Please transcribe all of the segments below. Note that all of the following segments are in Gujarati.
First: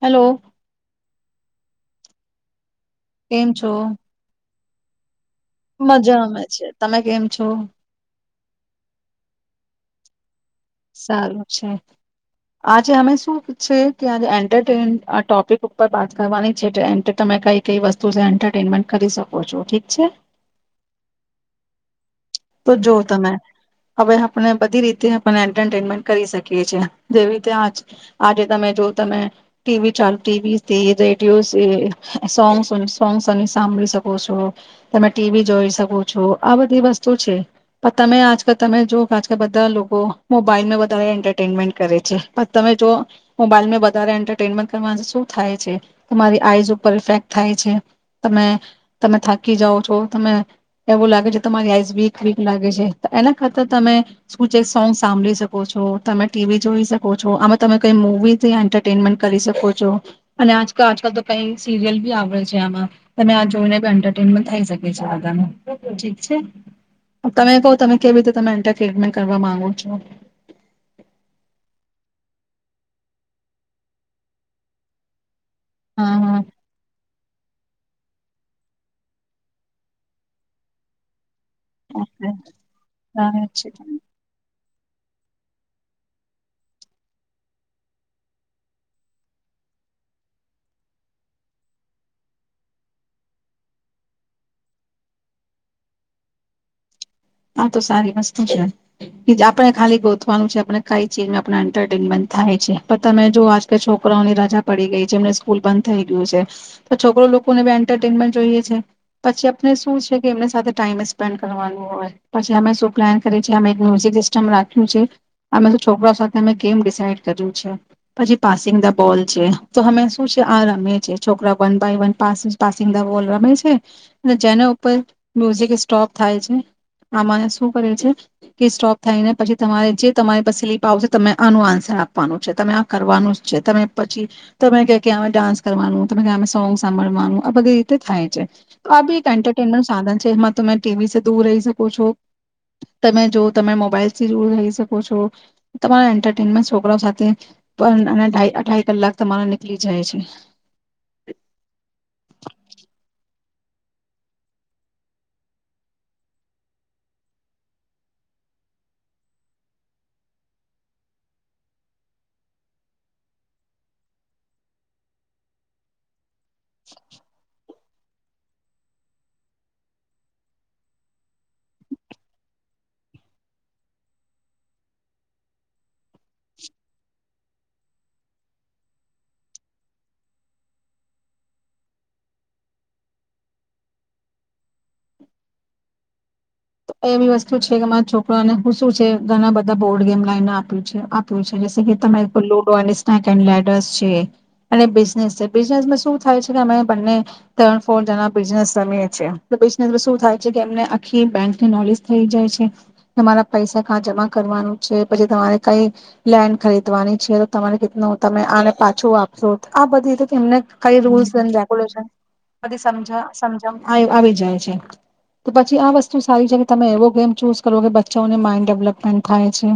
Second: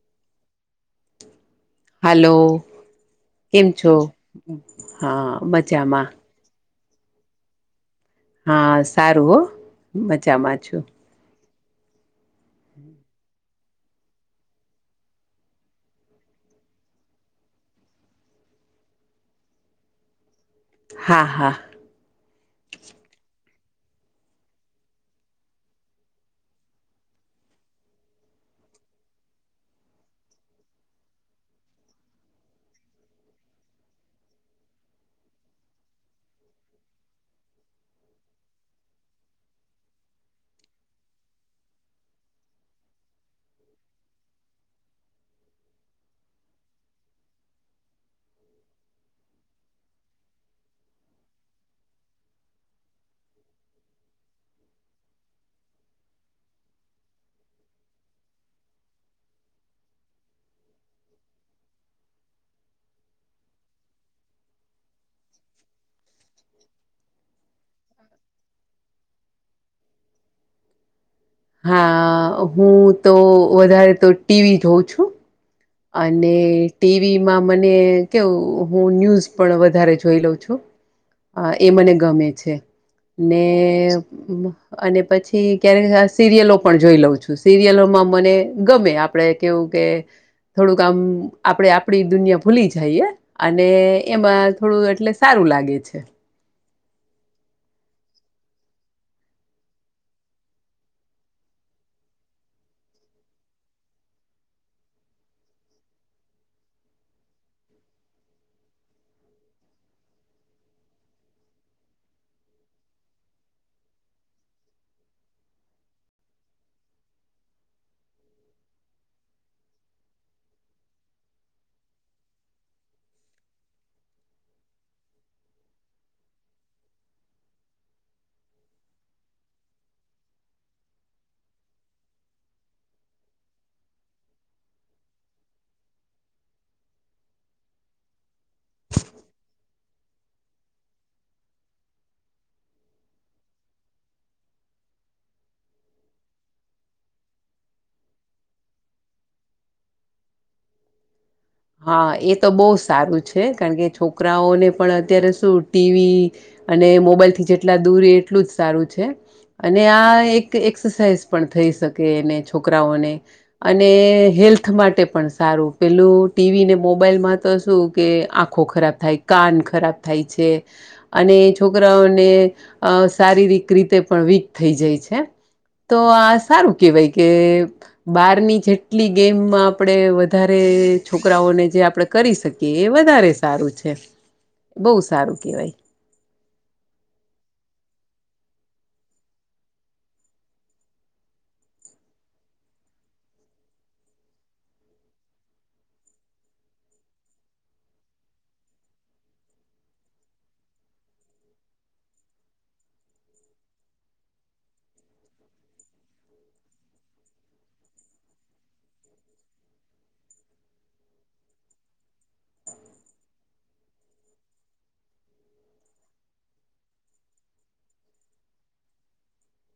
હલો. હલો. એમ છો. હા. મજામાં મજા અમે છે તમે કેમ છો. હા સારું હો મજામાગ સારુ. છે આજે અમે શું છે કે આજે એન્ટરટેન આ ટોપિક ઉપર વાત કરવાની છે તમે કઈ કઈ વસ્તુ એન્ટરટેનમેન્ટ કરી શકો છો ઠીક છે. હા હા. તો જો તમે હવે આપણે બધી રીતે આપણે એન્ટરટેનમેન્ટ કરી શકીએ છીએ જેવી રીતે આજે તમે જો તમે ટીવી ચાલુ ટીવીથી રેડિયો સો સોંગસ સાંભળી શકો છો તમે ટીવી જોઈ શકો છો આ બધી વસ પણ તમે આજકાલ તમે જો આજકાલ બધા લોકો મોબાઈલ વધારે એન્ટરટેનમેન્ટ કરે છે પણ તમે જો મોબાઈલ વધારે એન્ટરટેનમેન્ટ કરવા શું થાય છે તમારી આઈઝ ઉપર ઇફેક્ટ થાય છે તમે તમે થાકી જાઓ છો તને એવું લાગે છે તમારી આઈઝ વીક વીક લાગે છે એના કરતા તમે શુંચક સોંગ સાંભળી શકો છો તમે ટીવી જોઈ શકો છો આમાં તમે કઈ મુવીથી એન્ટરટેનમેન્ટ કરી શકો છો અને આ આજકાલ તો કઈ સિરિયલ બી આવે છે આમાં તમે આ જોઈને બ એન્ટરટેનમેન્ટ થઈ શકે છે આધાનું ઠીક છે. તમે કહો તમે કેવી રીતે તમે એન્ટરટેનમેન્ટ કરવા માંગો છો. હ હું તો વધારે તો ટીવી જોઉં છું. અને હા ટીવી માં મને કેવું હું ન્યૂઝ પણ વધારે જોઈ લઉં છું. અ એ મને ગમે છે હા ને અને પછી ક્યારેક સિરિયલો પણ જોઈ લઉં છું સિરિયલોમાં મને ગમે આપણેે કેવું કે થોડુંક આમ આપણે આપણી દુનિયા ભૂલી જઈએ અને એમાં થોડું એટલે સારું લાગે છે. આ તો સારી વસ્તુ છે આપણે ખાલી ગોતવાનું છે આપને કઈ ચીજમાં આપ એન્ટરટેનમેન્ટ થાય છે પણ તમે જો આજ છોકરાઓની રજા પડી ગઈ છે એમને સ્કૂલ બંધ થઈ ગયું છે તો છોકરો લોકોને એન્ટરટેનમેન્ટ જોઈએ છે પછી આપને શું છે કે એમ સાથે ટાઈમ સ્પેન્ડ કરવાનું હોય. પછી અમે શું પ્લાન કરીએ છે અમે મ્યુઝિક સિસ્ટમ રાખ્યું છે અમે છોકરા સાથે અમે ગેમ ડિસાઈડ કર્યું છે પછી પાસિંગ ધ બોલ છે તો અમે શું છે આ રમે છે છોકરા one by one passing the ball રમે છે અને જેના ઉપર મ્યુઝિક સ્ટોપ થાય છે. આમાં શું કરે છે કે સ્ટોપ થાય ને પછી તમારે જે તમારી સ્લીપ આવશે ત આનું આન્સર આપવાનું છે તમે આ કરવાનું જ છે તમે પછી તમે ક ડાન્સ કરવાનું તમે સોંગ સાંભળવાનું આ બધી રીતે થાય છે તો આ બી એક એન્ટરટેનમેન્ટ સાધન છે એમાં તમે ટીવી થી દૂર રહી શકો છો તમે જો તમે મોબાઈલથી દૂર રહી શકો છો તમારા એન્ટરટેનમેન્ટ છોકરાઓ સાથે પણઢ અઢાઈ કલાક તમારા નીકળી જાય છે. હા એ તો બહુ સારું છે કારણ કે છોકરાઓને પણ અત્યારે શું ટીવી અને મોબાઈલથી જેટલા દૂર એટલું જ સારું છે અને આ એક એક્સરસાાઈઝ પણ થઈ શકે એને છોકરાઓને અને હેલ્થ માટે પણ સારું પેલું ટીવી ને મોબાઈલમાં તો શું કે આંખો ખરાબ થાય કાન ખરાબ થાય છે અને છોકરાઓને શારીરિક રીતે પણ વીક થઈ જાય છે તો આ સારું કહેવાય કે બારની જેટલી ગેમમાં આપણે વધારે છોકરાઓને જે આપણે કરી શકીએ એ વધારે સારું છે બહુ સારું કેહેવાય. એ વસ્તુ છે કેરા છોકરાને હું શું છે ઘણા બધા બોર્ડ ગેમ લાઈને આપ્યું છે આપ્યું છે કે તમે ludo and snake and ladders છે અને બિઝનેસ છે બિઝનેસ શ થાય છે કે અમે બને ફર જ બિનેસ રી છેએ બિસ શ થાય છે કે એમને આખી બેક નોલેજ થઈ જાય છે તમારા પૈસા કા જમા કરવાનું છે પછી તમારે કઈ લેન્ડ ખરીદવાની છે તો તમારે કે તમે આને પાછું આપશો આ બધીને કઈ રૂલ્સ એ રેગ્યુલેશન બધીજ આવી જાય છે તો પછી આ વસ્તુ સારી છે કે તમે એવો ગેમ ચૂઝ કરો કે બચ્ચાઓને માઈન્ડ ડેવલપમેન્ટ થાય છે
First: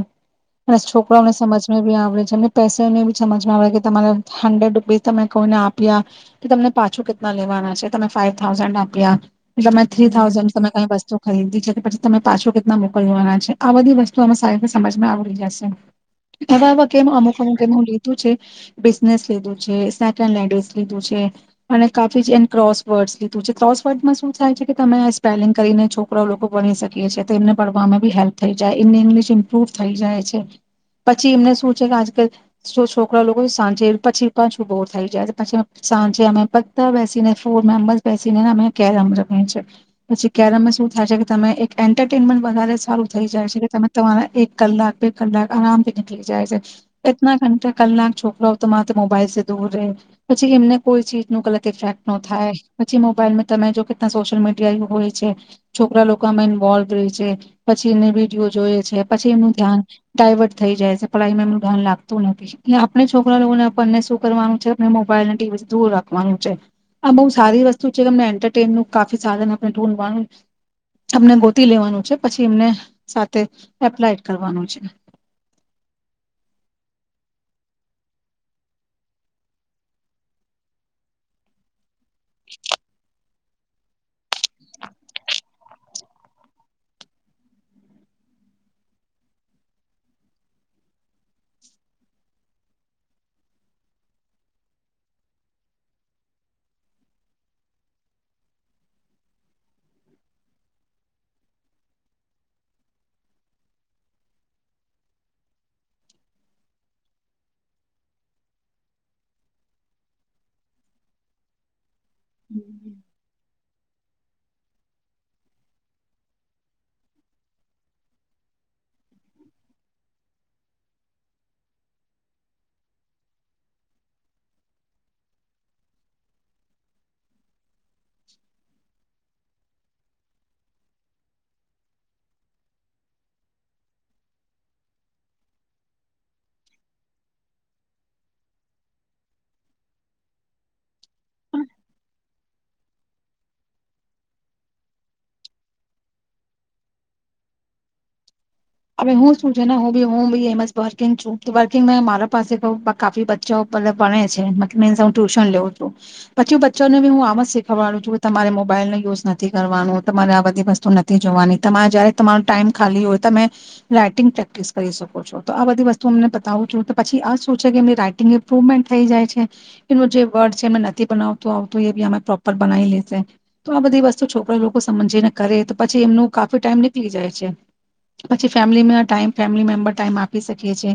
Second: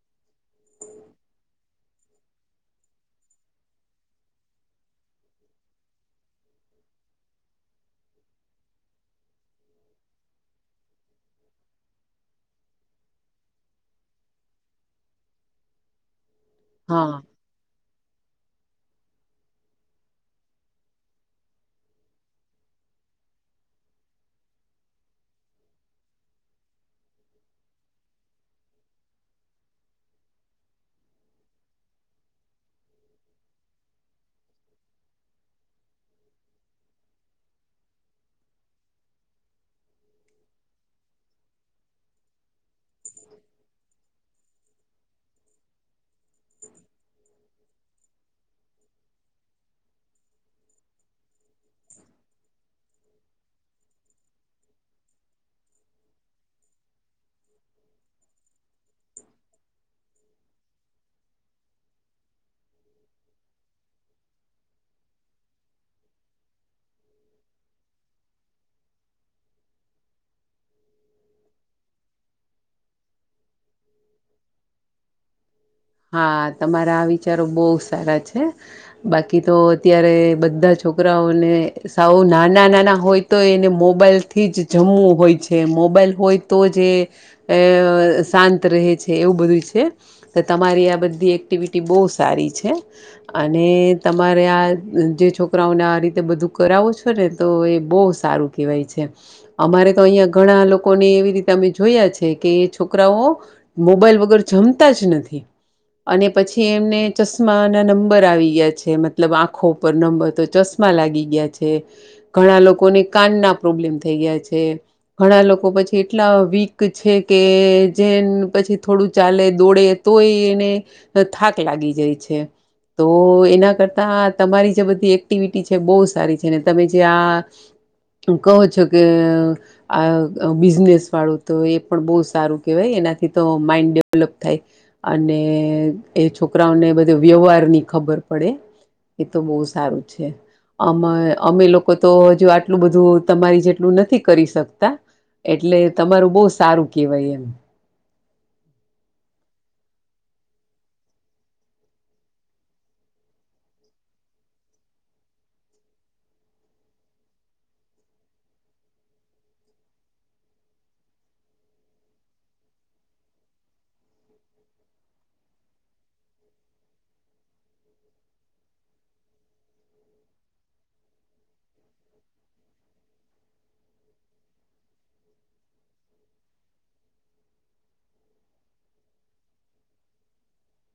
અને છોકરાઓને સમજમાં બી આવડે છે એમને પૈસાને બી સમજમાં આવડે છે કે તમારે હન્ડ્રેડ રૂપીસ તમે કોઈને આપ્યા કે તમને પાછું કેટલા લેવાના છે તમે ફાાઈવ થાઉઝન્ડ આપ્યા તમે થ્રી થાઉઝન્ડ તમે કઈ વસ્તુ ખરીદી છે કે પછી તમે પાછો કેટલા મોકલવાના છે આ બધી વસ્તુ અ સારી રીતે સમાજમાં આવડી જશે. હવે હવા કેમ હા અમુકમુક કેમું બિઝનેસ લીધું છે સેન્ડ લેડેસ લીધું છે અને કાફી જડ ક્રોસ વર્ડસ લીધું છે ક્રોસ વર્ડમાં શું થાય છે કે તમે આ સ્પેલિંગ કરીને છો છોકરા લોકો ભણી શકીએ છીએ તો એમને પડવામાં બી હેલ્પ થઈ જાય એમને ઇંગ્લિશ ઇમ્પ્રુવ થઈ જાય છે પછી એમને શું છે કે આજકાલ જો છોકરા લોકો સાંજે પછી પાછું બોર થઈ જાય પછી સાંજે અમે બધા બેસીને ફોર મેમ્બર્સ બેસીનેને અમે કેરમ રમેીએી પછી કેરમ શ થાય છે કે તમે એક એન્ટરટેનમેન્ટ વધારે સારું થઈ જાય છે કે તમે તમારા એક કલાક બે કલાક આરામથી નીકળી જાય છે એટ ઘ કલાક છોકરાઓ તમારે મોબાઈલ દૂર રહે પછી એમને કોઈ ચીજ નું કલર ફેક્ટ ન થાય પછી મોબાઈલમાં તમે જો કે સોશિયલ મીડિયા હોય છે છોકરા લોકોમાં ઇન્વોલ્ રય છે પછી એમને વિડીયો જોઈ છે પછી એમનું ધ્યાન ડાયવર્ટ થઈ જાય છે પાઈમાં એમનું ધ્યાન લાગતું નથી એ આપણે છોકરા લોકોને આપણને શું કરવાનું છે મોબાઈલને ટીવી દૂર રાખવાનું છે આ બહુ સારી વસ્તુ છેમને એન્ટરટેનનું કાફી સાધન આપણે ૂંઢવાનું અમને ગોતી લેવાનું છે પછી એમને સાથે એપ્લાયડ કરવાનું છે હા તમારા આ વિચારો બહુ સારા છે બાકી તો અત્યારે બધા છોકરાઓને સૌ નાના નાના હોય તો એને મોબાઈલ થી જ જમવું હોય છે મોબાઈલ હોય તો જ એ અ શાંત રહે છે એવું બધું છે તમારી આ બધી એક્ટિવિટી બહુ સારી છે અને તમારે આ જે છોકરાઓને આ રીતે બધું કરાવો છો ને તો એ બહુ સારું કહેવાય છે અમારે તો અહીંયા ઘણા લોકોને એવી રીતે અમે જોયા છે કે એ છોકરાઓ મોબાઈલ વગર જમતા જ નથી અને પછી એમને ચશ્મા ના નંબર આવી ગયા છે મતલબ આંખો ઉપર નંબર તો ચશ્મા લાગી ગયા છે ઘણા લોકોને કાન ના પ્રોબ્લેમ થઈ ગયા છે ઘણા લોકો પછી એટલા વીક છે કે જે પછી થોડું ચાલે દોડે તો એ એને થાક લાગી જાય છે તો એના કરતા તમારી જે બધી એક્ટિવિટી છે બહુ સારી છે ને તમે જે આ કહો છો કે આ બિઝનેસ વાળું તો એ પણ બહુ સારું કેહેવાય એનાથી તો માઈન્ડ ડેવલપ થાય અને એ છોકરાઓને બધો વ્યવહાર ની ખબર પડે એ તો બહુ સારું છે અ અમે લોકો તો હજુ આટલું બધું તમારી જેટલું નથી કરી શકતા એટલે તમારું બહુ સારું કેહેવાય એમ હવે હું શું છે ને હું બી હું બી એમ વર્કિંગ છું વર્કિંગ મે મારા પાસે કાી બચ્ચો મબ વણે છે મે હું ટ્યુશન લેઉું છું પછી બચ્ચોનેી હું આમ જ શીખવાડું છું કે તમારે મોબાઈલ નને યુઝ નથી કરવાનું તમારે આ બધી વસ્તુ નથી જોવાની તમારે જયારે તમારો ટાઈમ ખાલી હોય તમે રાઈટિંગ પ્રેક્ટિસ કરી શકો છો તો આ બધી વસ્તુ અમને બતાવું છું તો પછી આ શું છે કે એમની રાઈટિંગ ઇમ્પ્રુવમેન્ટ થઈ જાય છે એમનું જે વર્ડ છે એ નથી બનાવતું આવતું એ બી આમે પ્રોપર બનાવી લેશે તો આ બધી વસ્તુ છોકરા લોકો સમજીને કરે તો પછી એમનું કાફી ટાઈમ નીકળી જાય છે પછી ફેમિલીમાં ટાઈમ ફેમિલી મેમ્બર ટાઈમ આપી શકીએ છીએ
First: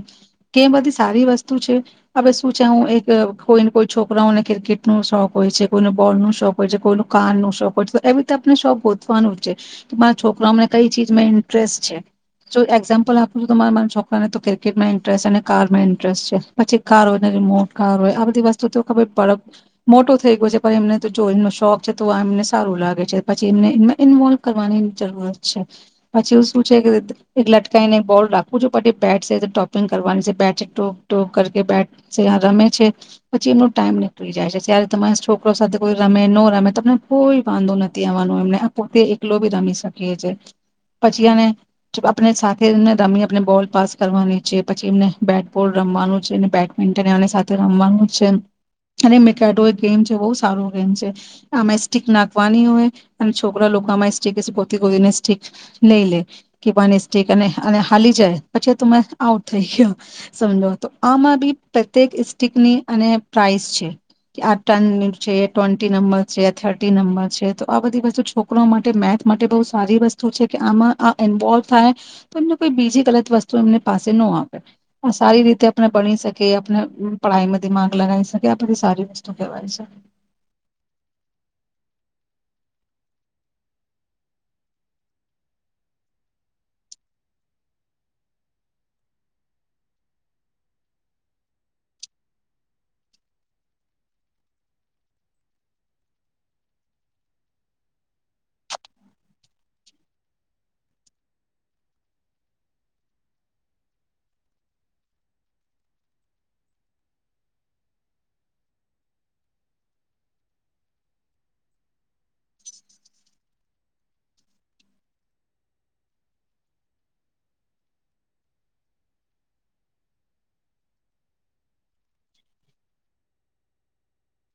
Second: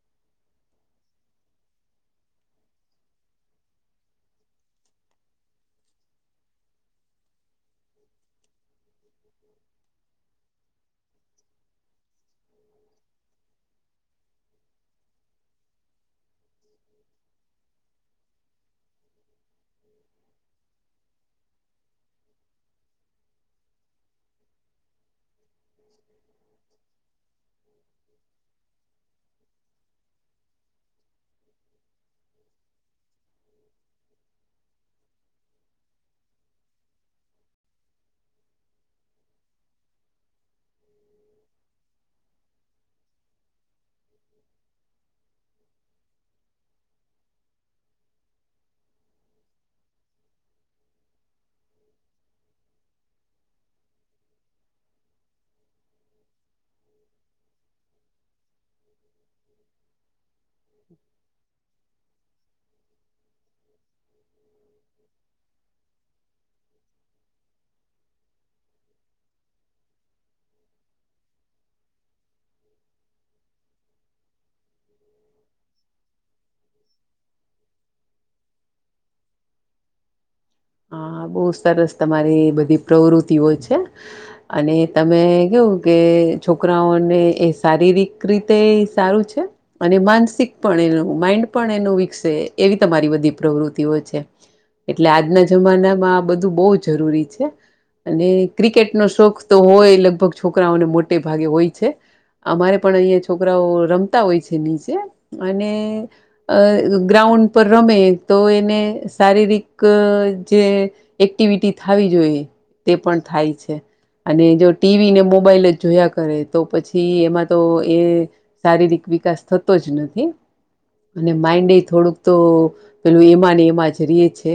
કે બધી સારી વસ્તુ છે હવે શું છે હું એક કોઈને કોઈ છોકરાઓને ક્રિકેટ ન શોખ હોય છે કોઈનો બોલ ન શોખ હોય છે કોઈનું કાર ન શોખ હોય છે તો એવી રીતે આપને શોખ ગોતવાનું જ છે મારા છોકરાઓને કઈ ચીજમાં ઇન્ટરેસ્ટ છે જો એક્ઝામ્પલ આપું છું તો તમારા મારા છોકરાને તો ક્રિકેટમાં ઇન્ટરેસ્ટ અને કારમાં ઇન્ટરેસ્ટ છે પછી કાર હોય ને રિમોટ કાર હોય આ બધી વસ્તુ તો ખબરડ મોટો થઈ ગયો છે પણ એમને જો એનો શોખ છે તો એમને સારું લાગે છે પછી એમને એમાં ઇન્વોલ્વ કરવાની જરૂરત છે પછી એ શું છે કે એક એક બોલ રાખું છ પછી બેટ છે ટોપિંગ કરવાની છે બેટ છે ટોક ટોક કર બેટ છે રમે છે પછી એમનો ટાઈમ નીકળી જાય છે ત્યારે તમારા છોકરો સાથે કોઈ રમે ન રમે તમને કોઈ વાંધો નથી આવવાનો એમને આ પોતે એકલો બી રમી શકીએ છે પછી આ આપને સાથેને રમી આપને બોલ પાસ કરવાની છે પછી એમને બેટ બોલ રમવાનું છે બેડમિન્ટન એમ સાથે રમવાનું છે અને એ મિકડો એક ગેમ છે બહુ સારું ગેમ છે આમાં સ્ટીક નાખવાની હોય અને છોકરા લોકો આમાં સ્ટક કોતી કોને સ્ટીક લઈ લે કે પાની સેક અને હાલી જાય પછી તમે આઉટ થઈ ગયો સમજો તો આમાં બી પ્રેક સ્ટીકની અને પ્રાઇસ છે કે આ ટન છે ટ્વેન્ટી નંબર છે થર્ટી નંબર છે તો આ બધી વસ્તુ છોકરો માટે મેથ માટે બહુ સારી વસ્તુ છે કે આમાં ઇન્વોલ્વ થાય તો એમને કોઈ બીજી ગલત વસ્તુ એમની પાસે ન આપે આ સારી રીતે આપણે ભણી શકીએ આપણે પાઈમાં દિમાગ લગાવી શકે આ બધી સારી વસ્તુ કહેવાય શ હા બહુ સરસ તમારી બધી પ્રવૃતિઓ છે અને તમે કેવું કે છોકરાઓને એ શારીરિક રીતે સારું છે અને માનસિક પણ એનું માઈન્ડ પણ એનું વિકસે એવી તમારી બધી પ્રવૃત્તિઓ છે એટલે આજના જમાનામાં આ બધું બહુ જરૂરી છે અને ક્રિકેટનો શોખ તો હોય લગભગ છોકરાઓને મોટે ભાગે હોય છે અમારે પણ અહીંયા છોકરાઓ રમતા હોય છે નીચે અને ગ્રાઉન્ડ પર રમે તો એને શારીરિક જે એક્ટિવિટી થવી જોઈએ તે પણ થાય છે અને જો ટીવી ને મોબાઈલ જ જોયા કરે તો પછી એમાં તો એ શારીરિક વિકાસ થતો જ નથી અને માઈન્ડ એ થોડુંક તો પેલું એમાં ને એમાં જરીએ છે.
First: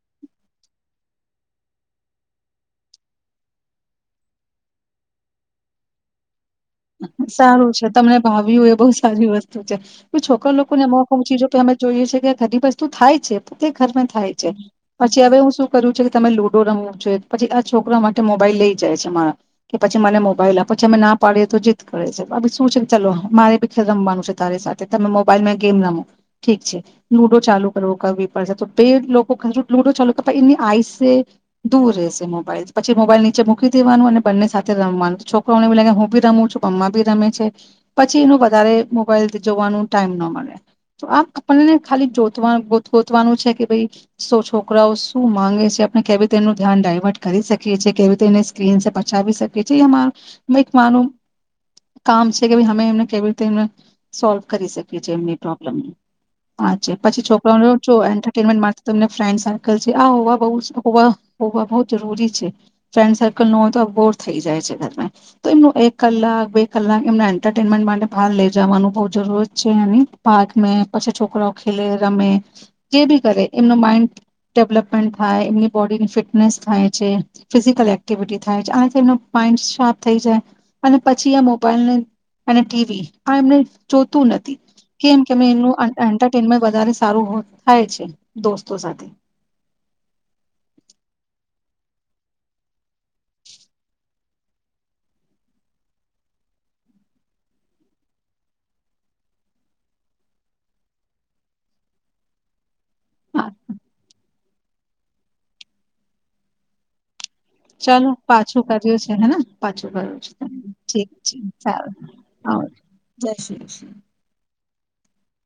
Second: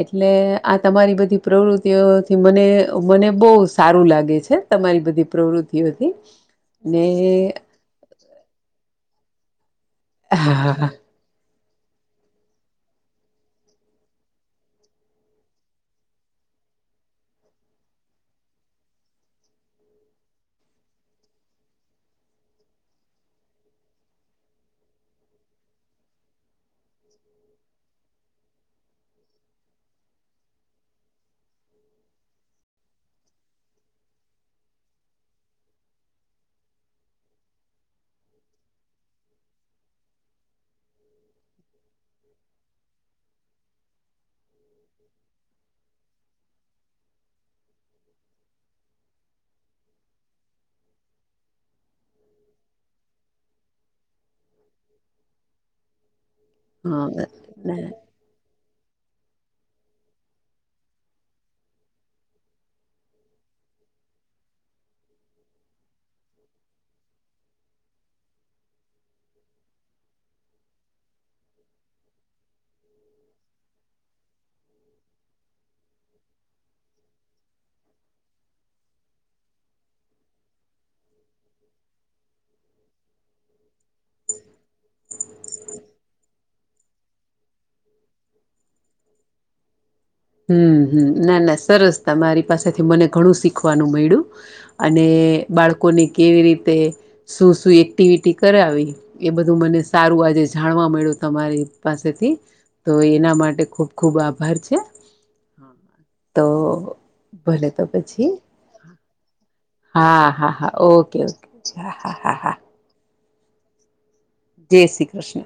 એટલે આ તમારી બધી પ્રવૃત્તિઓથી મને મને બો સારું લાગે છે તમારી બધી પ્રવૃતિઓથી સારું છે તમને ભાવ્યું હોય એ બોવ સારી વસ્તુ છોકરા લોકો હા ને હા [unintelligible] અમે જોઈએ છે કે ઘણી વસ્તુ થાય છે તે ઘરમાં થાય છે પછી હવે હું શું કરું છે કે તમે લુડો રમવો છે પછી આ છોકરા માટે મોબાઈલ લઈ જાય છે મારા કે પછી મને મોબાઈલ આપ પછી અમે ના પાડીએ જ કરે છેી શું છે ચલો મારે બી ખેલ રમવાનું છે તારી સાથે તમે મોબાઈલમાં ગેમ રમો ઠીક છે લુડો ચાલુ કરવો કરવી પડશે તો બે લોકો લુડો ચાલુ કર એની આઈસે દૂર રહેશે મોબાઈલ પછી મોબાઈલ નીચે મૂકી દેવાનું અને બંને સાથે રમવાનું છોકરોને એ લાગે હું બી રમ છ મમ્ બી રમે છે પછી એનો વધારે મોબાઈલ જોવાનું ટાઈમ ન મળે તો આ આપણને ખાલી જો ગોતવાનું છે કે ભાઈ સો છોકરાઓ શું માંગે છે આપણે કેવી રીતે એનું ધ્યાન ડાયવર્ટ કરી શકીએ છીએ કેવી રીતે એને સ્ક્રીન પચાવી શકીએ છીએ એ એક માનું કામ છે કે ભ અમે એમને કેવી રીતે એ સોલ્વ કરી શકીએ છીએ એમની પ્રોબ્લેમ હ પછી છોકરા જો એન્ટરટેનમેન્ટ તમને ફ્રેન્ડ સર્કલ છે આ હોવા બહુ હોવા હોવા બહુ જરૂરી છે ફ્રેન્ડ સર્કલ ન હોય તો આ બોર થઈ જાય છે ઘરમાં તો એમનું એક કલાક બે કલાક એમના એન્ટરટેનમેન્ટ માટે બહાર લઇ જવાનું બહ જરૂર જ છે પાર્ક પછી છોકરાઓ ખેલે રમે જે બી કરે એમનું માઈન્ડ ડેવલપમેન્ટ થાય એમની બોડીની ફિટનેસ થાય છે ફિઝિકલ એક્ટિવિટી થાય છે આનાથી એમનું માઇન્ડ શોર્પ થઈ જાય અને પછી આ મોબાઈલ અને ટીવી આ એમને જોતું નથી કેમ કે એમનું એન્ટરટેનમેન્ટ વધારે સારું થાય છે દોસ્તો સાથે હમ હમ ના ના સરસ તમારી પાસેથી મને ઘણું શીખવાનું મળ્યું અને બાળકોને કેવી રીતે શું-શું એક્ટિવિટી કરાવી એ બધું મને સારું આજે જાણવા મળ્યું તમારી પાસેથી તો એના હા માટે ખુબ ખુબ આભ આભાર છે. તો ભલે તો ચાલો પછી પાછું કર્યું છે હેના પાછું કર્યું છે હા હા હા ઠીક ઓકે છે ઓકે ચાલો હા હા હા હા આવ જય શ્રી કૃષ્ણ જય શ્રી કૃષ્ણ